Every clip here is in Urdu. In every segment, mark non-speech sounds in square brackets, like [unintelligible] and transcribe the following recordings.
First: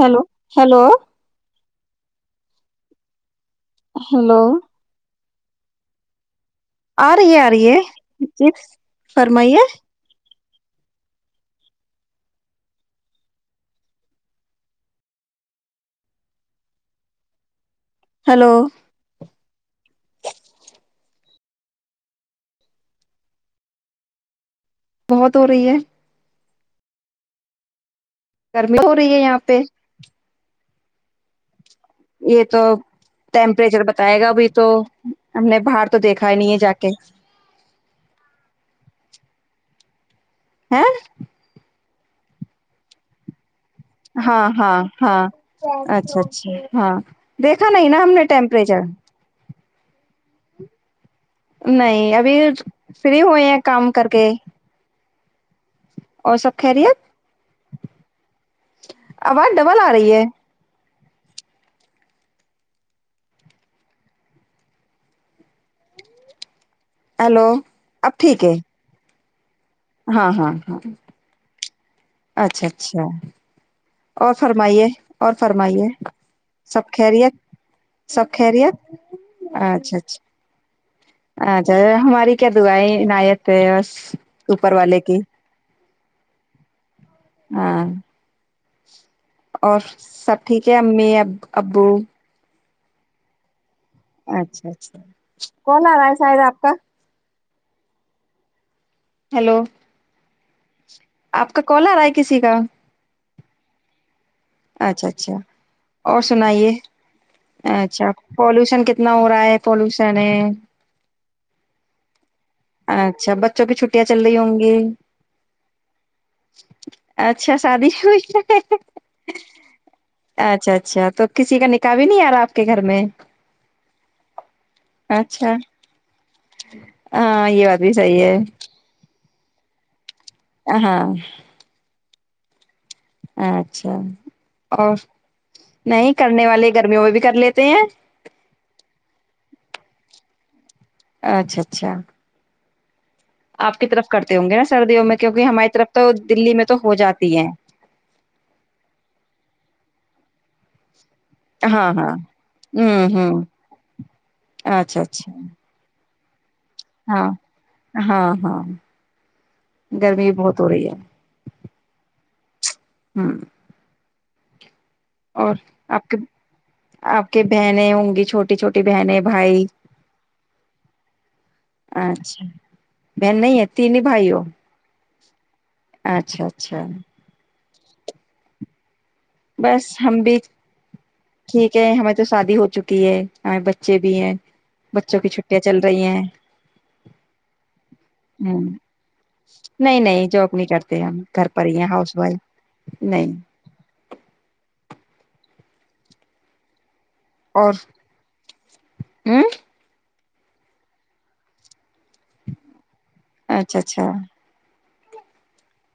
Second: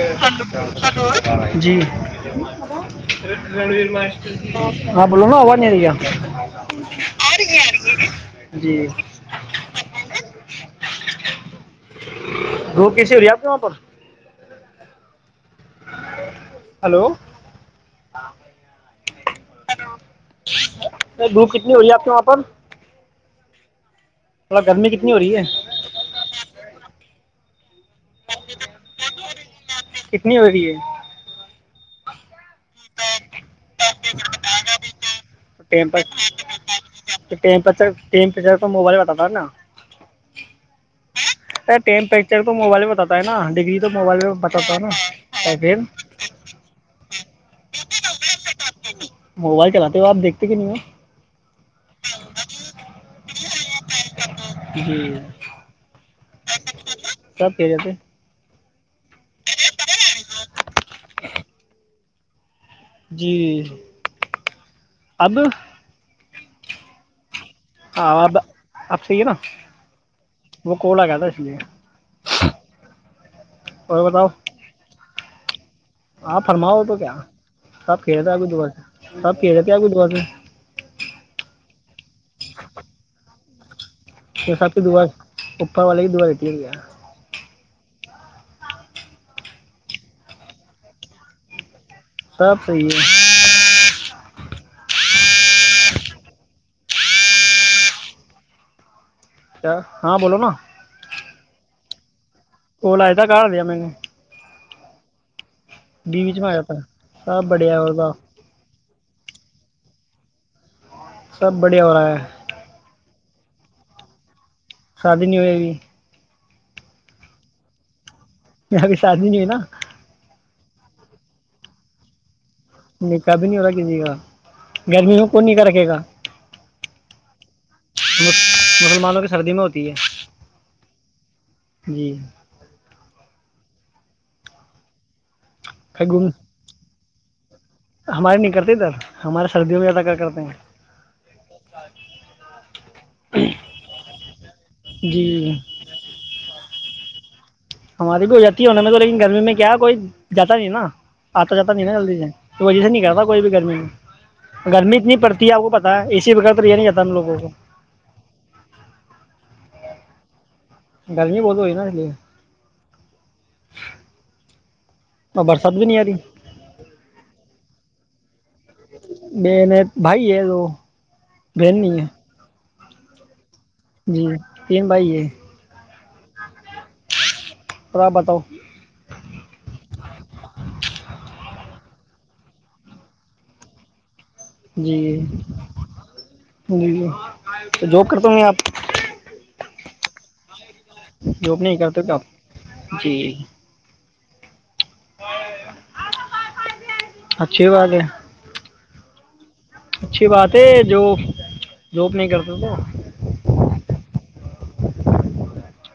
ہیلو ہیلو جی ہلو ریر معشپ ہیلو بول نا ہووا نہیں رہیا آ رہی ہے آ رہی ہے فرمائیے وہ کیسی ہو رہی ہے آپ کے وہاں پر ہلو ہلو نہیں دھوپ کتنی ہوئی ہے آپ کے وہاں پر مطب گرمی کتنی ہو رہی ہے گرمی ہو رہی ہے یہاں پہ پ کتنی بی ہے یہ تو ٹیمپریچر بتائے گا ابھی تو ہم نے باہر تو ٹیمپر دیکھا ہی نہیں ہے جا کے ب نا ہاں سر مپریچر تو موبائل میں بتتا ہے نا ڈگری تو موبائل میں ہاں بتاتا ہاں ہے نا ہاں تو پھر اچھا اچھا ہاں دیکھا نہیں نا ہم نے ٹیمپریچر موبائل چلاتے ہو آپ دیکھتے کہ نہیں ہو نہیں ابھی فری ہوئے ہیں کام کر کے جی اور سب کھہ رہی آپ کی جاتے آواز ڈبل آ رہی ہے [inaudible] جی اب ہیلو ہاں اب آ ٹھیک ہے آپ چیے نا ہاں ہاں وہ ہاں کو ل گا تھا اس لیے اچھا اچھا اور فرمائیے اور فرمائیے آپ فرماؤ سب تو کیا خیریت سب ک جتے اگ دبا سے سب ک جتے اگھی اچھا دبا سے اچھا اچھا ہماری کیا دعائیں عناایت ہے بس پ اوپر سات والے دا کی پپر والا ہی دو رٹی ہو گیا ہاں اور سب ٹھیک ہے امی اب ابو ک رہے اچھا اچھا کون آ رہا ہے شاید آپ کا کیا ہاں بولو نا آ کا کالر آئے گا کسی کا ا ک دیا میں نے اچھا اچھا اور بیچ میں آ سنائیے جاتا ہے سب بڑھیا ہو اچھا رہا پالوشن کتنا ن ہوورا ہے پولوشن ہے سب بڑھیا ہو رہا ہے اچھا بچوں کی چھٹیاں چل رہی ہوں گی شادی نہیں ہو ا بھی اچھا شادی ہوئی میں اب بھی شادی نہیں ہوئی نا اچھا اچھا تو کسی کا نکح بھی نہیں ارا آپ کے گھر میں نکا بھی نہیں ہوا کی جیے گا گرمی میں کون اچھا نکا رکھے گا ہاں یہ بھی صحیح ہے مسلمانوں کے سردی میں ہوتی ہے ا ہاں جی اچھا اور نہیں گم کرنے والے گرمیوں میں بھی کر لی [inaudible] ہمارے نہیں کرتے سر ہمارے سردیوں میں زیادہ کر کرتے ہیں اچھا اچھا آپ کی طرف کرتے ہوں گے نا سردیوں میں کیونکہ جی ہماری طرف تو دلی میں تو ہو جاتی ہے ہماری بھی ہو جاتی ہے تو لیکن گرمی میں کیا کوئی جاتا نہیں نا آتا جاتا نہیں ہاں نا ہاں جلدی سے تو وجہ سے نہیں ہوں کرتا کوئی ہوں بھی گرمی گرمی اچھا اتنی اچھا پڑتی ہے آپ کو پتا ہے اس سی ب ہاں ہاں ہاں گرمی بہت ہو رہی ہے گرمی بہت ہوئی نا اے ہوں اور برسات بھی نہیں آ آپ کے رہی آپ کے بہنیں ہوں گی چھوٹی چھوٹی بہنیں ب بھائی نے بھائی ہے تو بہن نہیں ہے ب نہیں ہے تین جی بھائیو تین بھائی ہے اچھا اچھا را بتاؤ بس ہم بھی ٹھیک ہے ہمیں تو شادی ہو چکی ہے ہمیں بچے بھی ہیں جی بچوں کی چھٹیاں چل رہی ہیں جی تو جو کرتا میں آپ ہوں نہیں نہیں جوک نہیں کرتا گھر جاب پر نہیں ہی ہیں کرتے تو ہاؤس آپ وائف نہیں ا [unintelligible] اچھی بات ہے اوں اچھی بات ہے جو جاب نہیں کرتا تھا اچھا اچھا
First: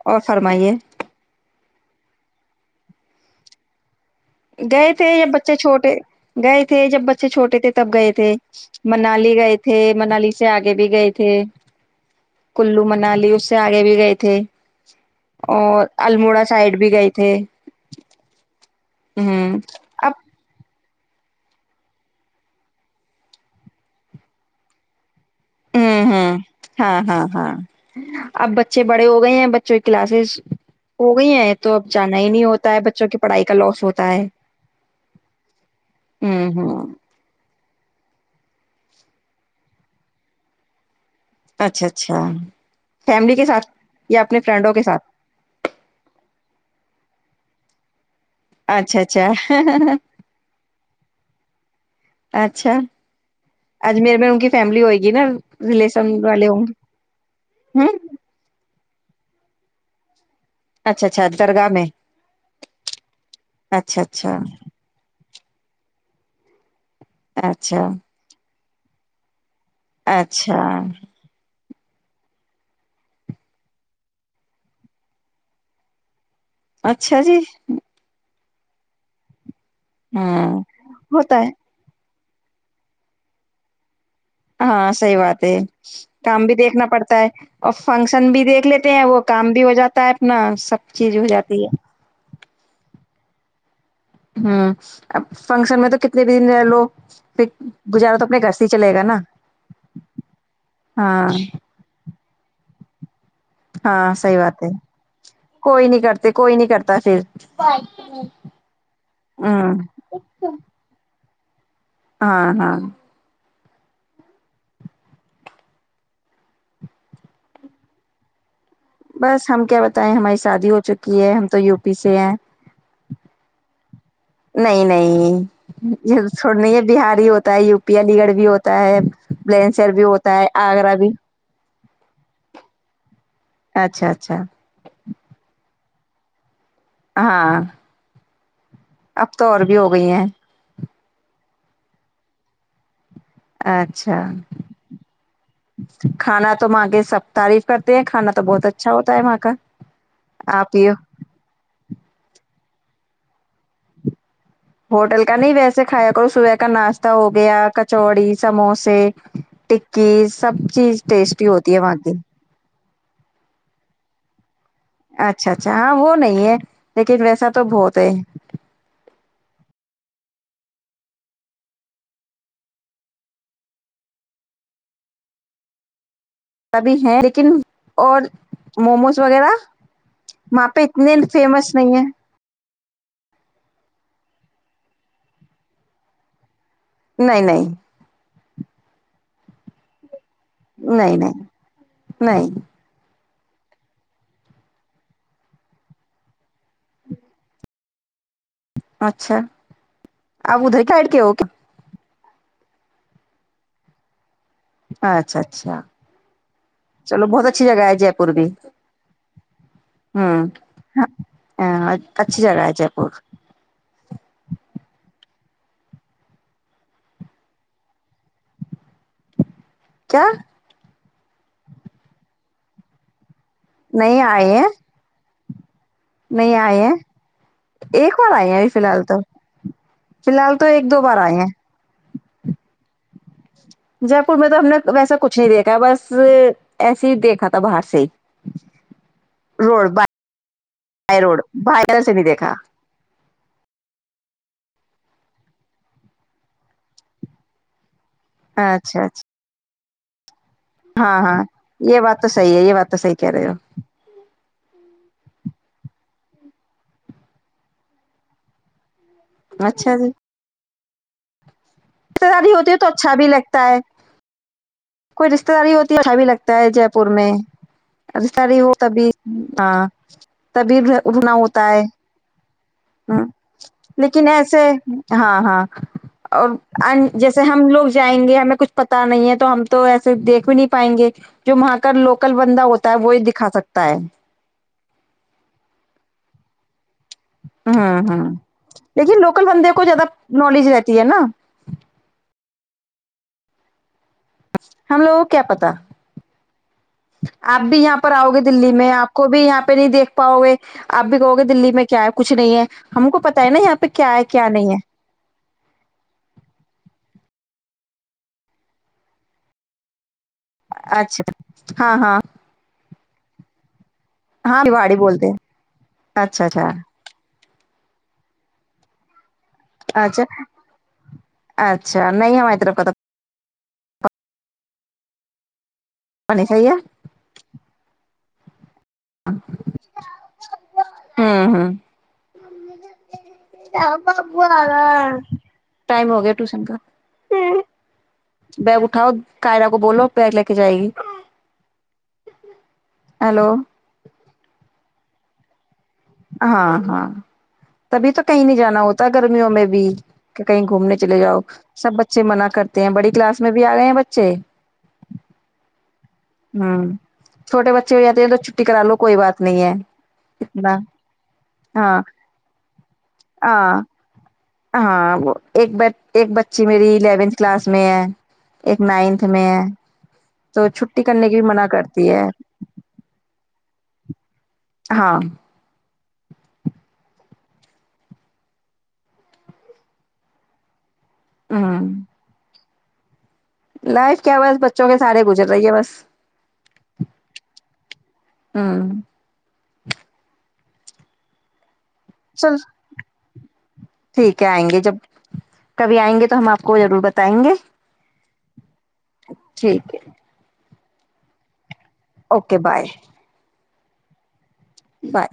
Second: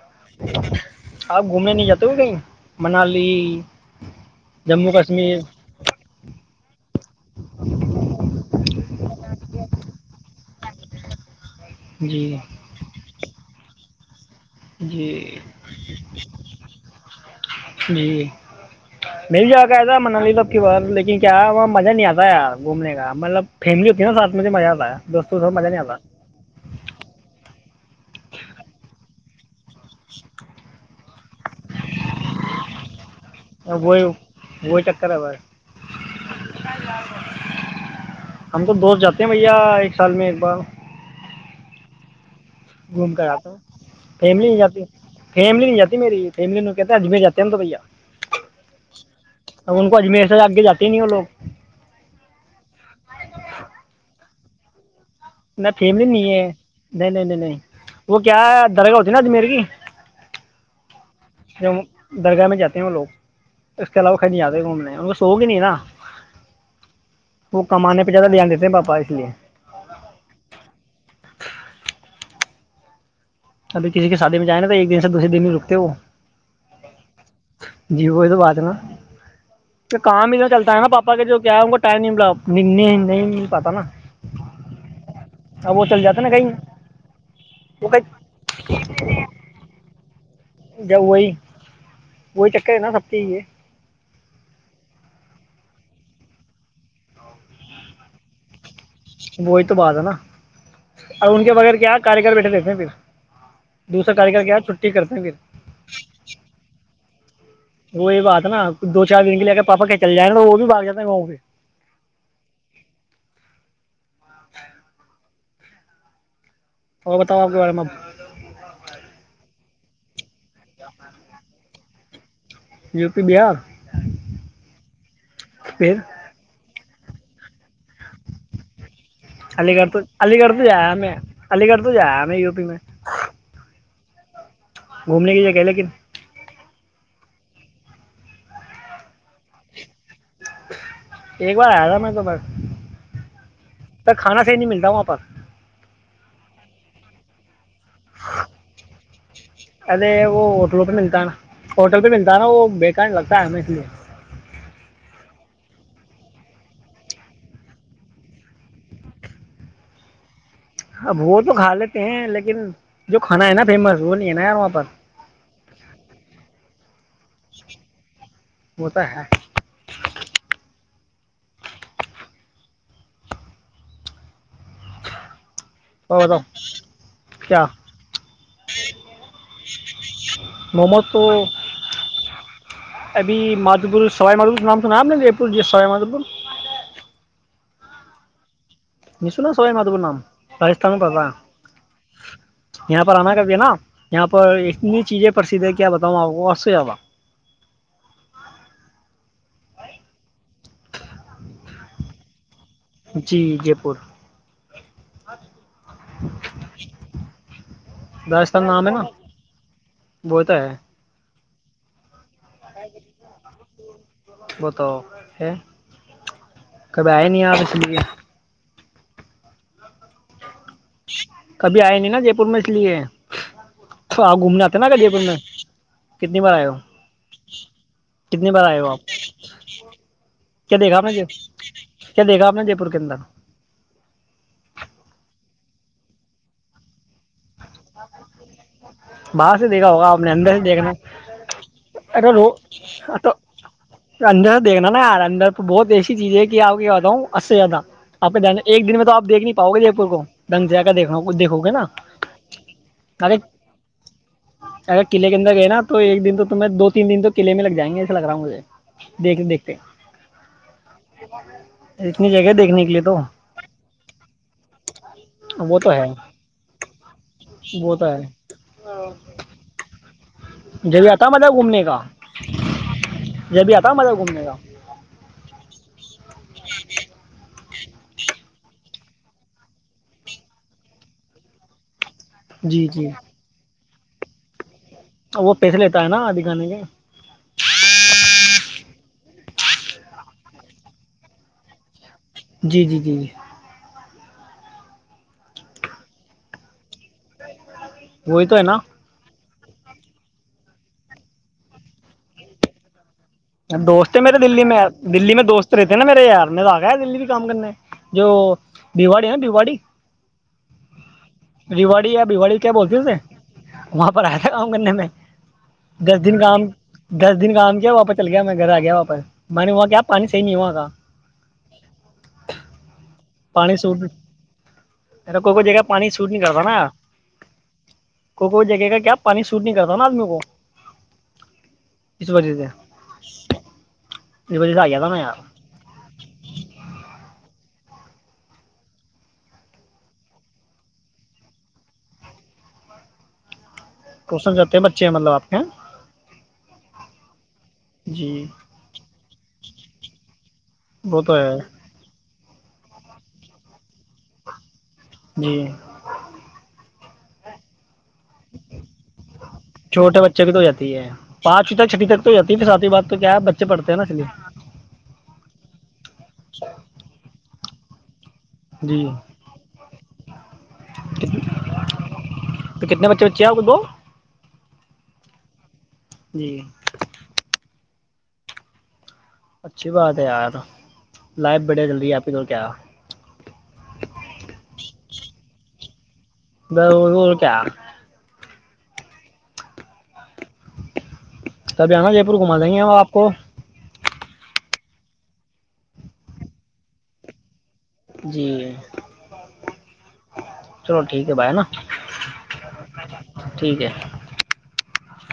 اور فرمائیے آپ گھومنے نہیں جاتے ہو کہیں منالی جموں گئے تھے یا کشمیر بچے چھوٹے گئے تھے جب بچے چھوٹے تھے تب گئے تھے منالی گئے تھے منالی سے آگے بھی گئے تھے جی کلو منالی اس سے آگے بھی گئی تھ جی اور الموڑا سائڈ بھی گئے تھے ہ میل ج آگ ہےا اب من ل لو کی لیکن کیا وہاں مزہ نہیں آتا ہے یار گھومنے کا مطلب فیملی ہوتی ہے نا ساتھ مجھے مزہ آتا ہے دوستوں کے ساتھ مزہ نہیں ہ آتا ہوں ہاں ہاں ہاں اب بچے بڑے ہوگ گئے ہیں بچوں کی کلاسز ہو گئی ہیں تو اب جانا ہی نہیں ہوتا ہے بچوں کے پڑھائی کا لوس وہی ہوتا ہے وہی چکر ہے بس ہ ہوں ہم تو دوست جاتے ہیں بھیا ایک سال میں ایک بار اچھا اچھا گھوم کر فیملی کے آتا ہوں ساتھ یا اپنے فیملی نہیں فرینڈوں جاتی کے ساتھ فیملی نہیں جاتی میری فیملی کہتے اجم جاتا دند بھیا اچھا اچھا اب ان کو اجمیر سے آگے جاتے ہی نہیں وہ لوگ اچھا اجمیر میں ان کی فیملی ہوئےی میں فیملی نہیں ہے نہیں نہیں نہیں نہیں گے ہ وہ کیا ہے درگاہ جناد میر کی اچھا اچھا ج درگاہ میں درگاہ میں جاتے ہیں وہ لوگ اس کے اچھا علاوہ وہ اچھا کیں آتے گھومنے تووگ نہیں نا وہ اچھا کمانے پہ زیادہ لے دیتے اے باپا اس لی اچھا ابھی کسی کی شادی میں جائیں نا تو ایک دن سے دوسے دن بھی رکتے وہ اچھا جی بات اتنا تو کام ہاں اتنا چلتا ہے نا پا کے جو کیا ہے ان کو ٹائم نہیں ملا لنے نہیں م پتا نا ہاں صحیح بات ہے اب وہ چل جاتے نا کام کہیں بھی دیکھنا پڑتا ہے اور وہ کہیں فنکشن بھی دیکھ لیتے ہیں وہ کام بھی ہو جاتا ہے نہ سب جب چیز ہو وہی جاتی ہے وہی چکر ہے نا سب چ یہ ہوں اب فنکشن میں تو کتنے بھی دن رہ لو پھر گزارا تو اپنے گھر سے ہی چلے گا نا وہی تو بات ہے نا ہاں اور ان کے بغیر کیا کاراری کر بیٹھے رہتے ہیں پھر دوسرا ہاں صحیح کاریگر کے بات ہے چھٹی کرتے ہیں کوئی پھر نہیں کرتے کوئی نہیں کرتا پھر وہی بات نا دو چار دن کے لیے اگر ہوں پاپا کہ چل جائے نا تو وہ بھی باگ جات ہے وہاؤ پہ ہاں ہاں اور بتاؤ آپ کے بارے میں اب بس ہم کیا بتائیں ہماری شادی ہو چکی ہے ہم تو و پی سے ج [unintelligible] یو پی بہار نہیں نہیں پھر یہ تھوڑ نہیں ہے بہار بھی ہوتا ہے یو پی علی گڑھ بھی ہوتا ہے علی گڑھ بلینسر تو بھی علی ہوتا ہے گڑھ تو جیا آگرہ بھی ہمیں علی گڑھ تو جایا ہم یو پی میں اچھا اچھا گھومنے کی لیے کہ لیکن ہاں اب تو اور بھی ہو گئی ہیں ایک بار آیاا میں تو پس ت اچھا کھانا صحیح نہیں ملتا وہاں پر کھانا تو مانگ سپتاری ارے وہ آپ ہوٹلوں یہ پہ ملتا ہے نا ہوٹل پہ ملتا ہے نا وہ بےیکارن لگتا ہے میں اس لی ہوٹل کا نہیں ویسے کھایا کرو صبح کا ناشتہ ہو گیا کچوڑی سموسے ٹکی سب چیز اب وہ ٹیسٹی تو ہوتی کھا ہے وہاں لیتے کی ہیں لیکن جو کانا ہے نا فیمس وہ ل ہے نا یار وہاں پر اچھا اچھا ہاں وہ نہیں ہے لیکن ویسا تو بہت ہے وہ تو ہے اور بتاؤ سبھی ہیں لیکن کیا اور موموز وغیرہ وہاں پہ موموز اتنے تو فیمس نہیں ہیں ابھی مادوپور سوائی مادھور نام سنا آپ نےا جے پور جی سوائی مادوپور نہیں نہیں نشوناا سبائ مادور نام راجستھان کا نہیں تھا نہیں نہیں یہاں پر آنا کا نا یہاں پر اتنی چیزیں پرسھ ہے کیا بتاؤں آپ کو اور سے زیادہ اچھا آپ ادھر کاٹ کے ہو کیا جی جے پور اچھا اچھا چلو بہت اچھی جگہ ہے جے پور بھی راجستھان نام ہے نا ہ وہ تو ہے ہ ہاں اچھی جگہ ہے جے پور وہ تو ہے کبھی آئے نہیں آپ اس لیے کیا کبھی آئے نہیں نا جے پور میں اس لیے نہیں تو آ آئے ہیں گومنے تھا نا کا جے پور میں کتنی بار نہیں آئے ہو ہیں ایک کتنی ہیں بار ابھی آئے فی ہو الحال آپ تو فی الحال تو کیا ایک دیکھا دو آپ نے بار آئے ہیں کیا دیکھا آپ نے جے پور کے اندر جے پور میں تو ہم نے ویسا کچھ نہیں دیکھا بس ایسے ہی دیکھا تھا باہر سے ہی باہر سے روڈ دیکھا ہوگا آپ نے اندر سے دیکھنا بائی روڈ باہر سے نہیں اگر دیکھا تو اندر دیکھنا نا ار اندر بہت ایسی چیزیں ہے کہ آ کے بتاؤں اس سے زیادہ آپ د ایک دن اچھا میں اچھا توپیکھ نہیں پاؤ گے یہ کو دنگ جاا دیکھ ہاں ہاں دیکھو گے نا یہ بات تو صحیح یہ بات تو سی کہہ رہے ہو قلے اندر گئے نا تو ایک دن تو میں د دو تین دن تو قلے لگ جائیں گے ایسا ل رہا ہوں مھے دیکھتے ہو دیکھتے ج ب ح ساداری ہوتی ہے تو اچھا بھی لگتا ہے کوئی رشتے داری وہ تو ہوتی ہے اچھا بھی لگتا ہے جے پور میں وہ تو ہے ہو تبھی ہاں تبھی جبھی آتا رنا مزہ ہوتا ہے گھومنے کا ہ جبھی آتا مزہ لیکن گھومنے کا ایسے ہاں ہاں اور جیسے ہم لوگ جائیں گے ہمیں کچھ پتا نہیں ہے تو ہم تو ایسے دیکھ بھی نہیں پائیں گے جو وہاں کر لوگ کل بندہ جی ہوتا ہے جی وہی دکھا سکتا تیں وہ پیسے لیتا ہے نا دکھانے کے ہ ہوں لیکن لوکل بندے کو زیادہ نالج رہتی ہے نا جی جی جی جی ہم لوگوں کو کیا پتا آپ بھی یہاں پر آؤ گے وہی تو ہے دلی نا میں آپ کو بھی یہاں پہ پہ نہیں دھ پاؤ گے آپ بھی کہو گے دلی میں کیا ہے کچھ نہیں ہے ہم کو پتا ہے نا یہاں پہ کیا دوست ہے میرے کیا دلی نہیں میں ہے دلی میں دوست رہتے نا میرے یار نے داگا ہے دلی کام کرنا ہے جو دیواڑی ہے نا بیواڑی اچھا ہاں ریوڑی ہاں یا بوڑی کیا بولتیسے وہاں پر آیا تھا ہاں کام کرنے بھاڑی میں بولتے دس ہیں دن اچھا کام اچھا دس دن کام کیا واپس چل گیا میں گھر آ گیا واپس میں نے وہاں کیا اچھا پانی صحیح نہیں وہاں کا اچھا نہیں ہماری طرف پ پانی سوٹ کوئی کوئی جگہ پانی سوٹ نہیں کرتا صحیح نا ہے کو کو ج کا کیا پانی سوٹ نہیں کرتا نا آدمی کو اس وجہ سے بابو اس آ وجہ سے گیا تھا نا یار ٹائم ہو گیا ٹوشن کا بیگ اٹھاؤ کائرہ کو بولو بیگ لے کے جائے گی ہیلو تو سن جاتے ہیں بچے ہیں مطلب آپ کے یہاں ہاں ہاں تبھی تو جی کہیں نہیں جانا ہوتا گرمیوں میں بھی کہیں گھومنے چلے وہ تو جاؤ ہے سب بچے منا کر کرتے ہیں بڑی کلاس میں بھی آ گئے ہیں بچے جی ہوں چھوٹے بچے اے ہو جاتے ہیں تو چھٹی کرا لو کوئی بات نہیں ہے چھوٹے بچے کی تو ہو اتنا جاتی ہے پانچویں تک ہاں چھٹی تک تو ہو جاتی ہے پھر ساتویں بات تو کیا ہے بچے ہاں پڑھتے ہیں نا اس لیے ہاں ایک ایک بچی میری الیونتھ کلاس میں ہے ایک جی نائنتھ میں ہے تو چھٹی کرنے کی بھی منع کرتی ہے تو کتنے بچے بچے ہیں آپ کو دو ہاں جی اچھی بات ہے یار لائف ہ بڑھیا چل رہی ہے آپ کی تو کیا لائف کیا بس بچوں کے سارے گزر رہی ہے بس وہ کیا ہاں کبھی نا جے پور گھما چل دیں گے ہم آپ کو ٹھیک ہے آئیں گے جب کبھی آئیں گے تو ہم آپ کو ضرور بتائیں گے جی ٹھیک ہے چلو ٹھیک ہے بائی ہےا اوکے بائے ٹھیک ہے بائے